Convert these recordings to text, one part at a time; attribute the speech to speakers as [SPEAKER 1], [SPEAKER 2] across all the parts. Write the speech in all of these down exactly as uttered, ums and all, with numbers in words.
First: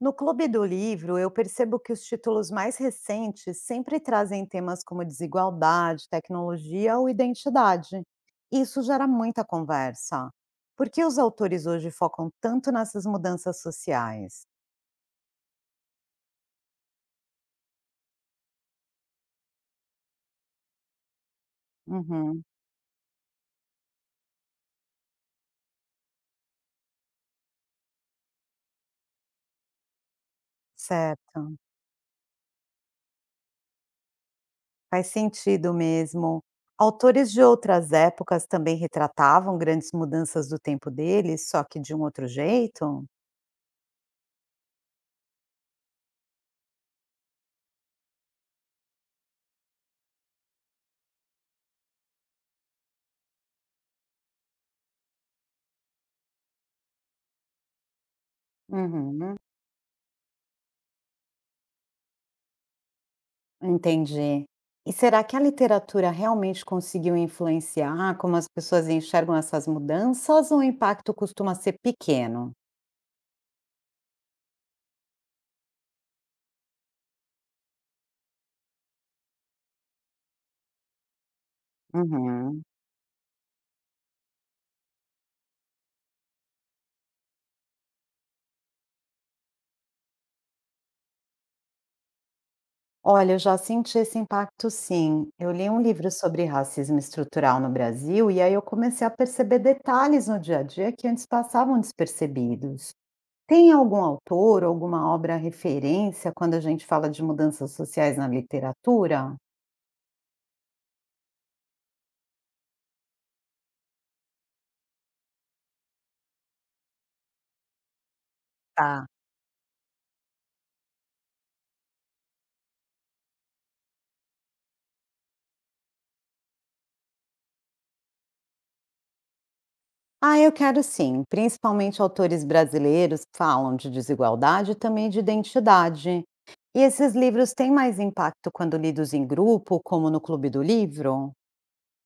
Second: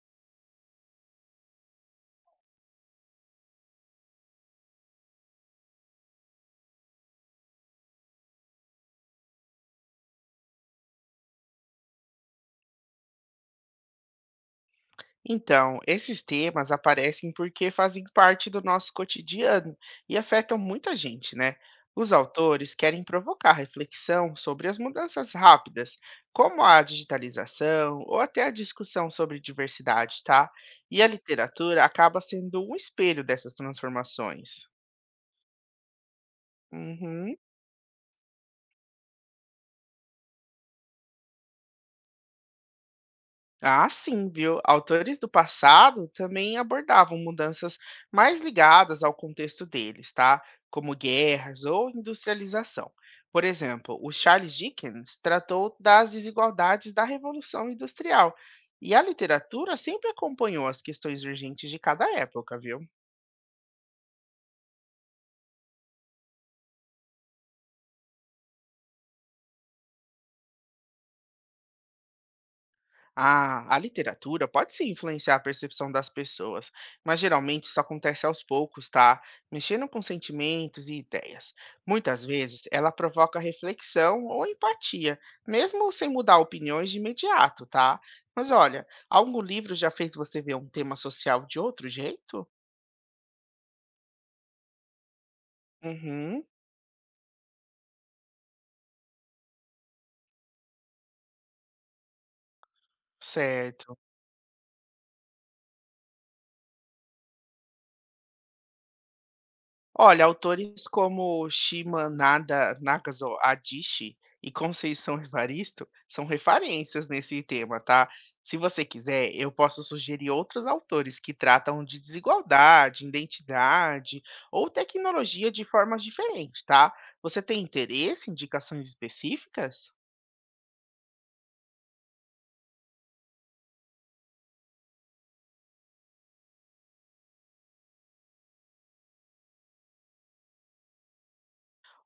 [SPEAKER 1] No Clube do Livro, eu percebo que os títulos mais recentes sempre trazem temas como desigualdade, tecnologia ou identidade. E isso gera muita conversa. Por que os autores hoje focam tanto nessas mudanças sociais?
[SPEAKER 2] Então, esses temas aparecem porque fazem parte do nosso cotidiano e afetam muita gente, né? Os
[SPEAKER 1] Uhum,
[SPEAKER 2] autores querem provocar reflexão sobre as mudanças rápidas, como a digitalização ou até a discussão sobre diversidade, tá? E a
[SPEAKER 1] certo.
[SPEAKER 2] literatura acaba sendo um espelho dessas transformações.
[SPEAKER 1] Faz sentido mesmo. Autores
[SPEAKER 2] Uhum.
[SPEAKER 1] de outras épocas também retratavam grandes mudanças do tempo deles, só que de um outro jeito?
[SPEAKER 2] Ah, sim, viu? Autores do passado também abordavam mudanças mais ligadas ao contexto deles, tá? Como guerras ou industrialização. Por exemplo, o Charles Dickens tratou das desigualdades da Revolução Industrial. E a
[SPEAKER 1] Uhum.
[SPEAKER 2] literatura sempre acompanhou as questões urgentes de cada época, viu?
[SPEAKER 1] Entendi. E será que a literatura realmente conseguiu influenciar como as pessoas enxergam essas mudanças ou o impacto costuma ser pequeno?
[SPEAKER 2] A, a literatura pode sim influenciar a percepção das pessoas, mas geralmente isso acontece aos poucos, tá? Mexendo com sentimentos e ideias. Muitas vezes
[SPEAKER 1] Uhum.
[SPEAKER 2] ela provoca reflexão ou empatia, mesmo sem mudar opiniões de imediato, tá? Mas olha, algum livro já fez você ver um tema social de outro jeito?
[SPEAKER 1] Olha, eu já senti esse impacto sim. Eu li um livro
[SPEAKER 2] Uhum,
[SPEAKER 1] sobre racismo estrutural no Brasil e aí eu comecei a perceber detalhes no dia a dia que antes passavam despercebidos. Tem
[SPEAKER 2] certo.
[SPEAKER 1] algum autor, alguma obra referência quando a gente fala de mudanças sociais na literatura?
[SPEAKER 2] Olha, autores como Shimanada Nagaso Adichie e Conceição Evaristo são referências nesse tema, tá? Se você
[SPEAKER 1] Tá.
[SPEAKER 2] quiser, eu posso sugerir outros autores que tratam de desigualdade, identidade ou tecnologia de formas diferentes, tá? Você tem interesse em indicações específicas?
[SPEAKER 1] Ah, eu quero sim. Principalmente autores brasileiros que falam de desigualdade e também de identidade. E esses livros têm mais impacto quando lidos em grupo, como no Clube do Livro?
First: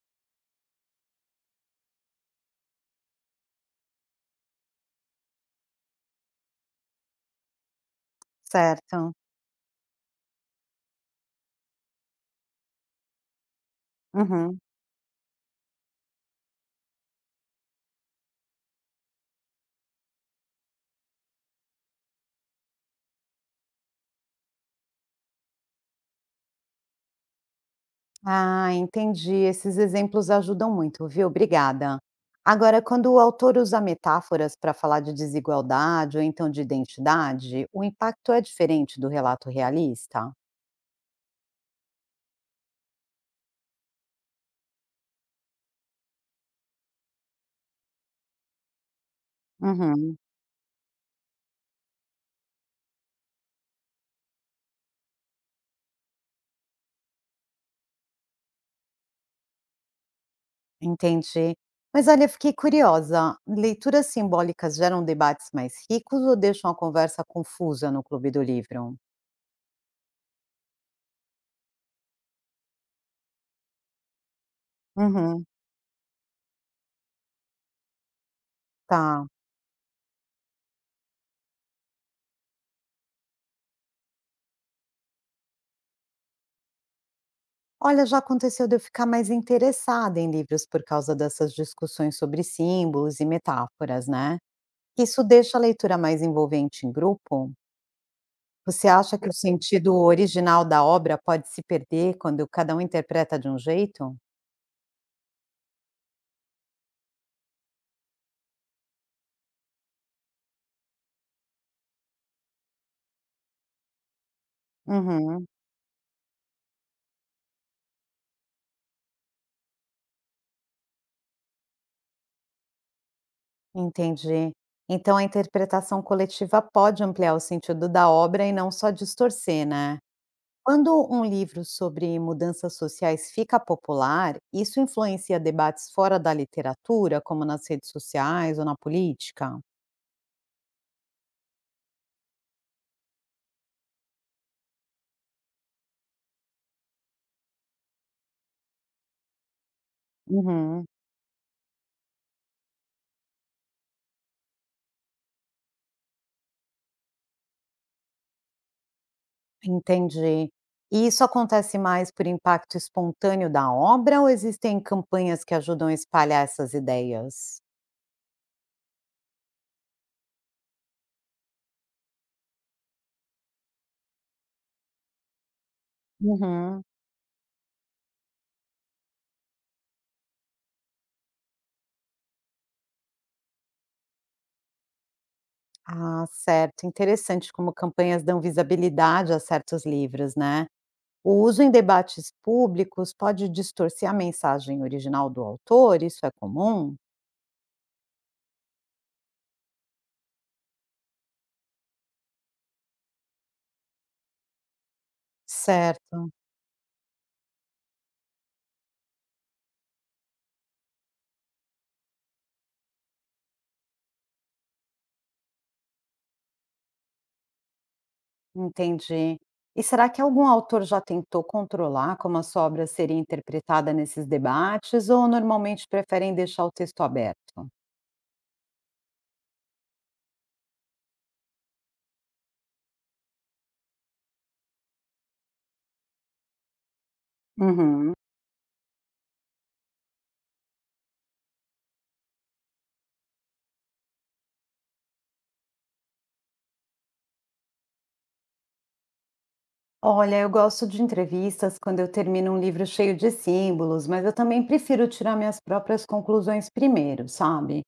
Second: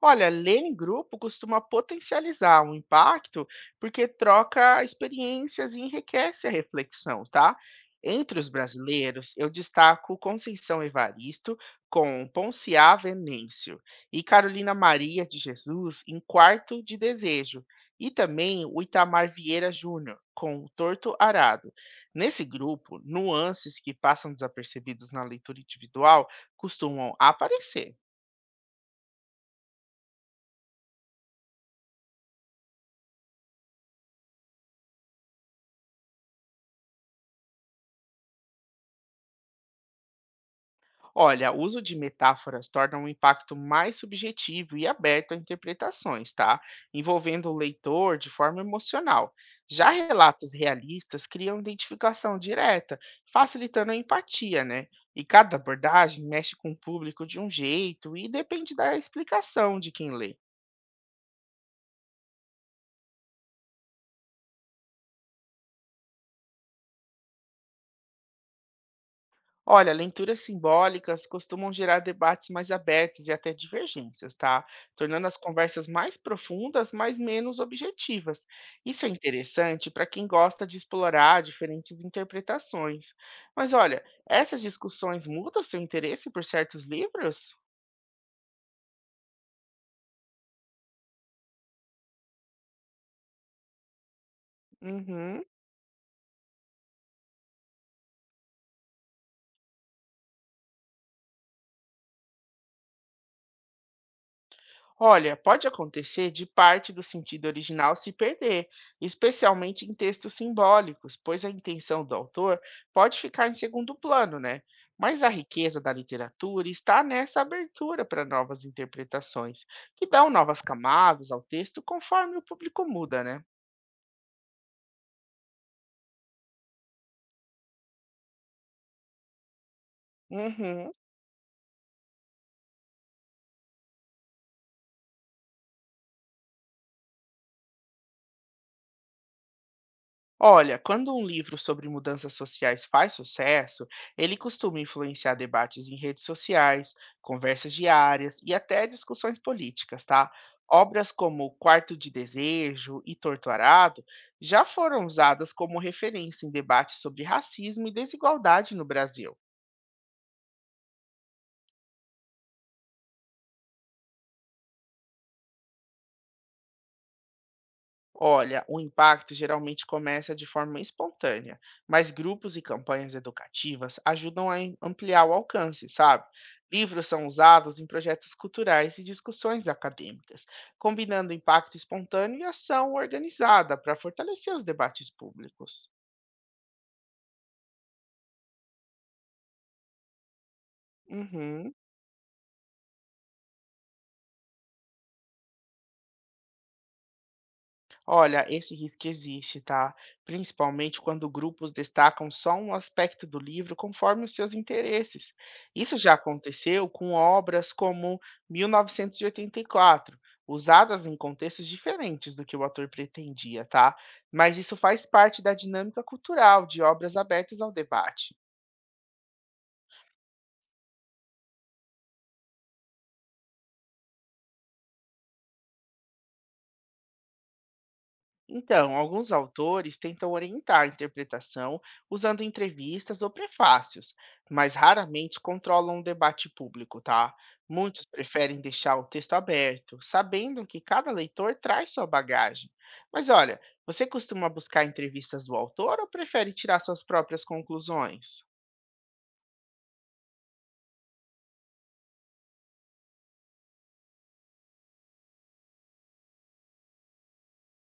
[SPEAKER 2] Olha, ler em grupo costuma potencializar o impacto, porque troca experiências e enriquece a reflexão, tá? Entre os
[SPEAKER 1] Certo.
[SPEAKER 2] brasileiros, eu destaco Conceição Evaristo com Ponciá Venêncio e
[SPEAKER 1] Uhum.
[SPEAKER 2] Carolina Maria de Jesus em Quarto de Desejo, e também o Itamar Vieira Júnior com Torto Arado. Nesse grupo, nuances que passam desapercebidos na leitura individual costumam aparecer.
[SPEAKER 1] Ah, entendi. Esses exemplos ajudam muito, viu? Obrigada. Agora, quando o autor usa metáforas para falar de desigualdade ou então de identidade, o impacto é diferente do relato realista?
[SPEAKER 2] Olha, o uso de metáforas torna um impacto mais subjetivo e aberto a interpretações, tá? Envolvendo o leitor de forma emocional. Já
[SPEAKER 1] Uhum.
[SPEAKER 2] relatos realistas criam identificação direta, facilitando a empatia, né? E cada abordagem mexe com o público de um jeito e depende da explicação de quem lê.
[SPEAKER 1] Entendi. Mas olha, fiquei curiosa. Leituras simbólicas geram debates mais ricos ou deixam a conversa confusa no Clube do Livro?
[SPEAKER 2] Olha, leituras simbólicas costumam gerar debates mais abertos e até divergências, tá? Tornando as
[SPEAKER 1] Uhum.
[SPEAKER 2] conversas mais profundas, mas menos objetivas. Isso é
[SPEAKER 1] Tá.
[SPEAKER 2] interessante para quem gosta de explorar diferentes interpretações. Mas olha, essas discussões mudam seu interesse por certos livros?
[SPEAKER 1] Olha, já aconteceu de eu ficar mais interessada em livros por causa dessas discussões sobre símbolos e metáforas, né? Isso
[SPEAKER 2] Uhum.
[SPEAKER 1] deixa a leitura mais envolvente em grupo? Você acha que o sentido original da obra pode se perder quando cada um interpreta de um jeito?
[SPEAKER 2] Olha, pode acontecer de parte do sentido original se perder, especialmente em textos simbólicos, pois a intenção do autor pode ficar em segundo plano, né? Mas a
[SPEAKER 1] Uhum.
[SPEAKER 2] riqueza da literatura está nessa abertura para novas interpretações, que dão novas camadas ao texto conforme o público muda, né?
[SPEAKER 1] Entendi. Então a interpretação coletiva pode ampliar o sentido da obra e não só distorcer, né?
[SPEAKER 2] Uhum.
[SPEAKER 1] Quando um livro sobre mudanças sociais fica popular, isso influencia debates fora da literatura, como nas redes sociais ou na política?
[SPEAKER 2] Olha, quando um livro sobre mudanças sociais faz sucesso, ele costuma influenciar debates em redes sociais, conversas diárias e até discussões políticas, tá?
[SPEAKER 1] Uhum,
[SPEAKER 2] Obras como Quarto de Desejo e Torto Arado já foram usadas como referência em debates sobre racismo e desigualdade no Brasil.
[SPEAKER 1] entendi. E isso acontece mais por impacto espontâneo da obra ou existem campanhas que ajudam a espalhar essas ideias?
[SPEAKER 2] Olha, o impacto geralmente começa de forma espontânea, mas grupos e campanhas educativas ajudam a em- ampliar o alcance, sabe?
[SPEAKER 1] Uhum.
[SPEAKER 2] Livros são usados em projetos culturais e discussões acadêmicas, combinando impacto espontâneo e ação organizada para fortalecer os debates públicos.
[SPEAKER 1] Ah, certo. Interessante como campanhas dão visibilidade a certos livros, né? O uso em
[SPEAKER 2] Uhum.
[SPEAKER 1] debates públicos pode distorcer a mensagem original do autor, isso é comum?
[SPEAKER 2] Olha, esse risco existe, tá? Principalmente quando grupos destacam só um aspecto do livro conforme os seus interesses. Isso já
[SPEAKER 1] Certo,
[SPEAKER 2] aconteceu com obras como mil novecentos e oitenta e quatro, usadas em contextos diferentes do que o autor pretendia, tá? Mas isso faz parte da dinâmica cultural de obras abertas ao debate.
[SPEAKER 1] entendi. E será que algum autor já tentou controlar como a sua obra seria interpretada nesses debates, ou normalmente preferem deixar o texto aberto?
[SPEAKER 2] Então, alguns autores tentam orientar a interpretação usando entrevistas ou prefácios, mas raramente controlam o debate público, tá? Muitos
[SPEAKER 1] Uhum.
[SPEAKER 2] preferem deixar o texto aberto, sabendo que cada leitor traz sua bagagem. Mas olha, você costuma buscar entrevistas do autor ou prefere tirar suas próprias conclusões?
[SPEAKER 1] Olha, eu gosto de entrevistas quando eu termino um livro cheio de símbolos, mas eu também prefiro tirar minhas próprias conclusões primeiro, sabe?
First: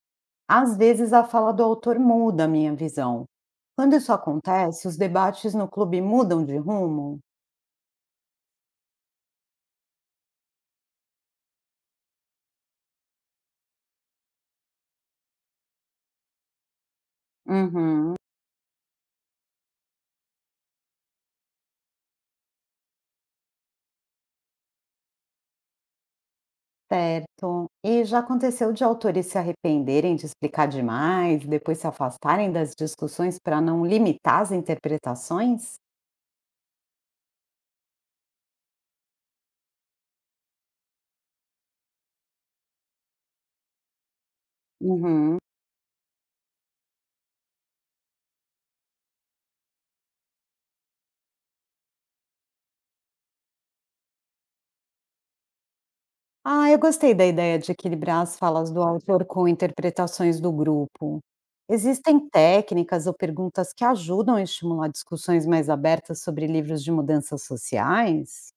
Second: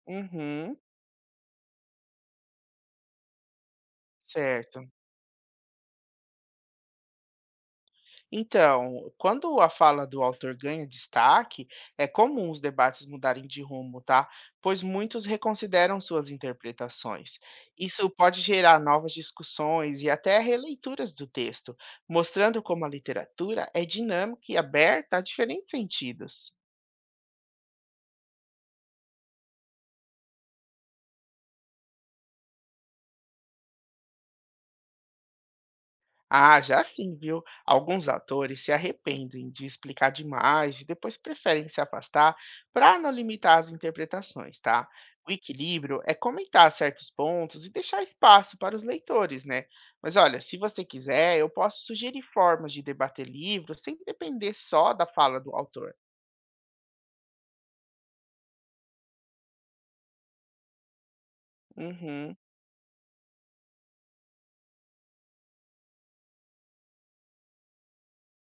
[SPEAKER 1] Às
[SPEAKER 2] Uhum,
[SPEAKER 1] vezes a fala do autor muda a minha visão. Quando isso acontece,
[SPEAKER 2] certo.
[SPEAKER 1] os debates no clube mudam de rumo?
[SPEAKER 2] Então, quando a fala do autor ganha destaque, é comum os debates mudarem de rumo, tá? Pois muitos reconsideram suas interpretações. Isso
[SPEAKER 1] Uhum,
[SPEAKER 2] pode gerar novas discussões e até releituras do texto, mostrando como a literatura é dinâmica e aberta a diferentes sentidos.
[SPEAKER 1] certo. E já aconteceu de autores se arrependerem de explicar demais, depois se afastarem das discussões para não limitar as interpretações?
[SPEAKER 2] Ah, já sim, viu? Alguns atores se arrependem de explicar demais e depois preferem se afastar para não limitar as interpretações, tá? O
[SPEAKER 1] Uhum.
[SPEAKER 2] equilíbrio é comentar certos pontos e deixar espaço para os leitores, né? Mas olha, se você quiser, eu posso sugerir formas de debater livros sem depender só da fala do autor.
[SPEAKER 1] Ah, eu gostei da ideia de equilibrar as falas do autor com interpretações do grupo. Existem
[SPEAKER 2] Uhum.
[SPEAKER 1] técnicas ou perguntas que ajudam a estimular discussões mais abertas sobre livros de mudanças sociais?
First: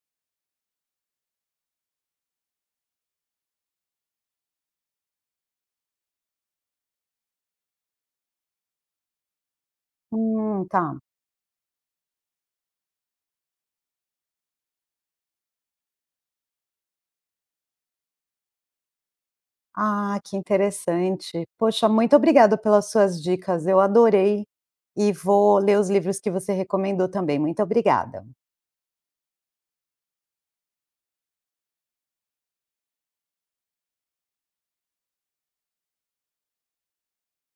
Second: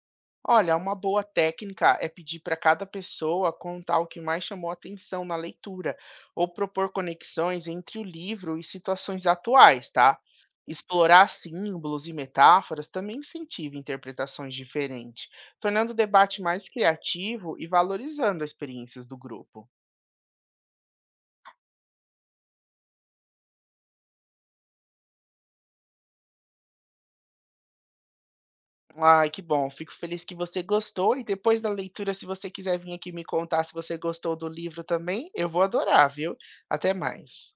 [SPEAKER 2] Olha, uma boa técnica é pedir para cada pessoa contar o que mais chamou atenção na leitura, ou propor conexões entre o livro e situações atuais, tá?
[SPEAKER 1] Hum, tá.
[SPEAKER 2] Explorar símbolos e metáforas também incentiva interpretações diferentes, tornando o debate mais criativo e valorizando as experiências do grupo.
[SPEAKER 1] Ah, que interessante. Poxa, muito obrigada pelas suas dicas, eu adorei. E vou ler os livros que você recomendou também. Muito obrigada.
[SPEAKER 2] Ai, que bom, fico feliz que você gostou. E depois da leitura, se você quiser vir aqui me contar se você gostou do livro também, eu vou adorar, viu? Até mais.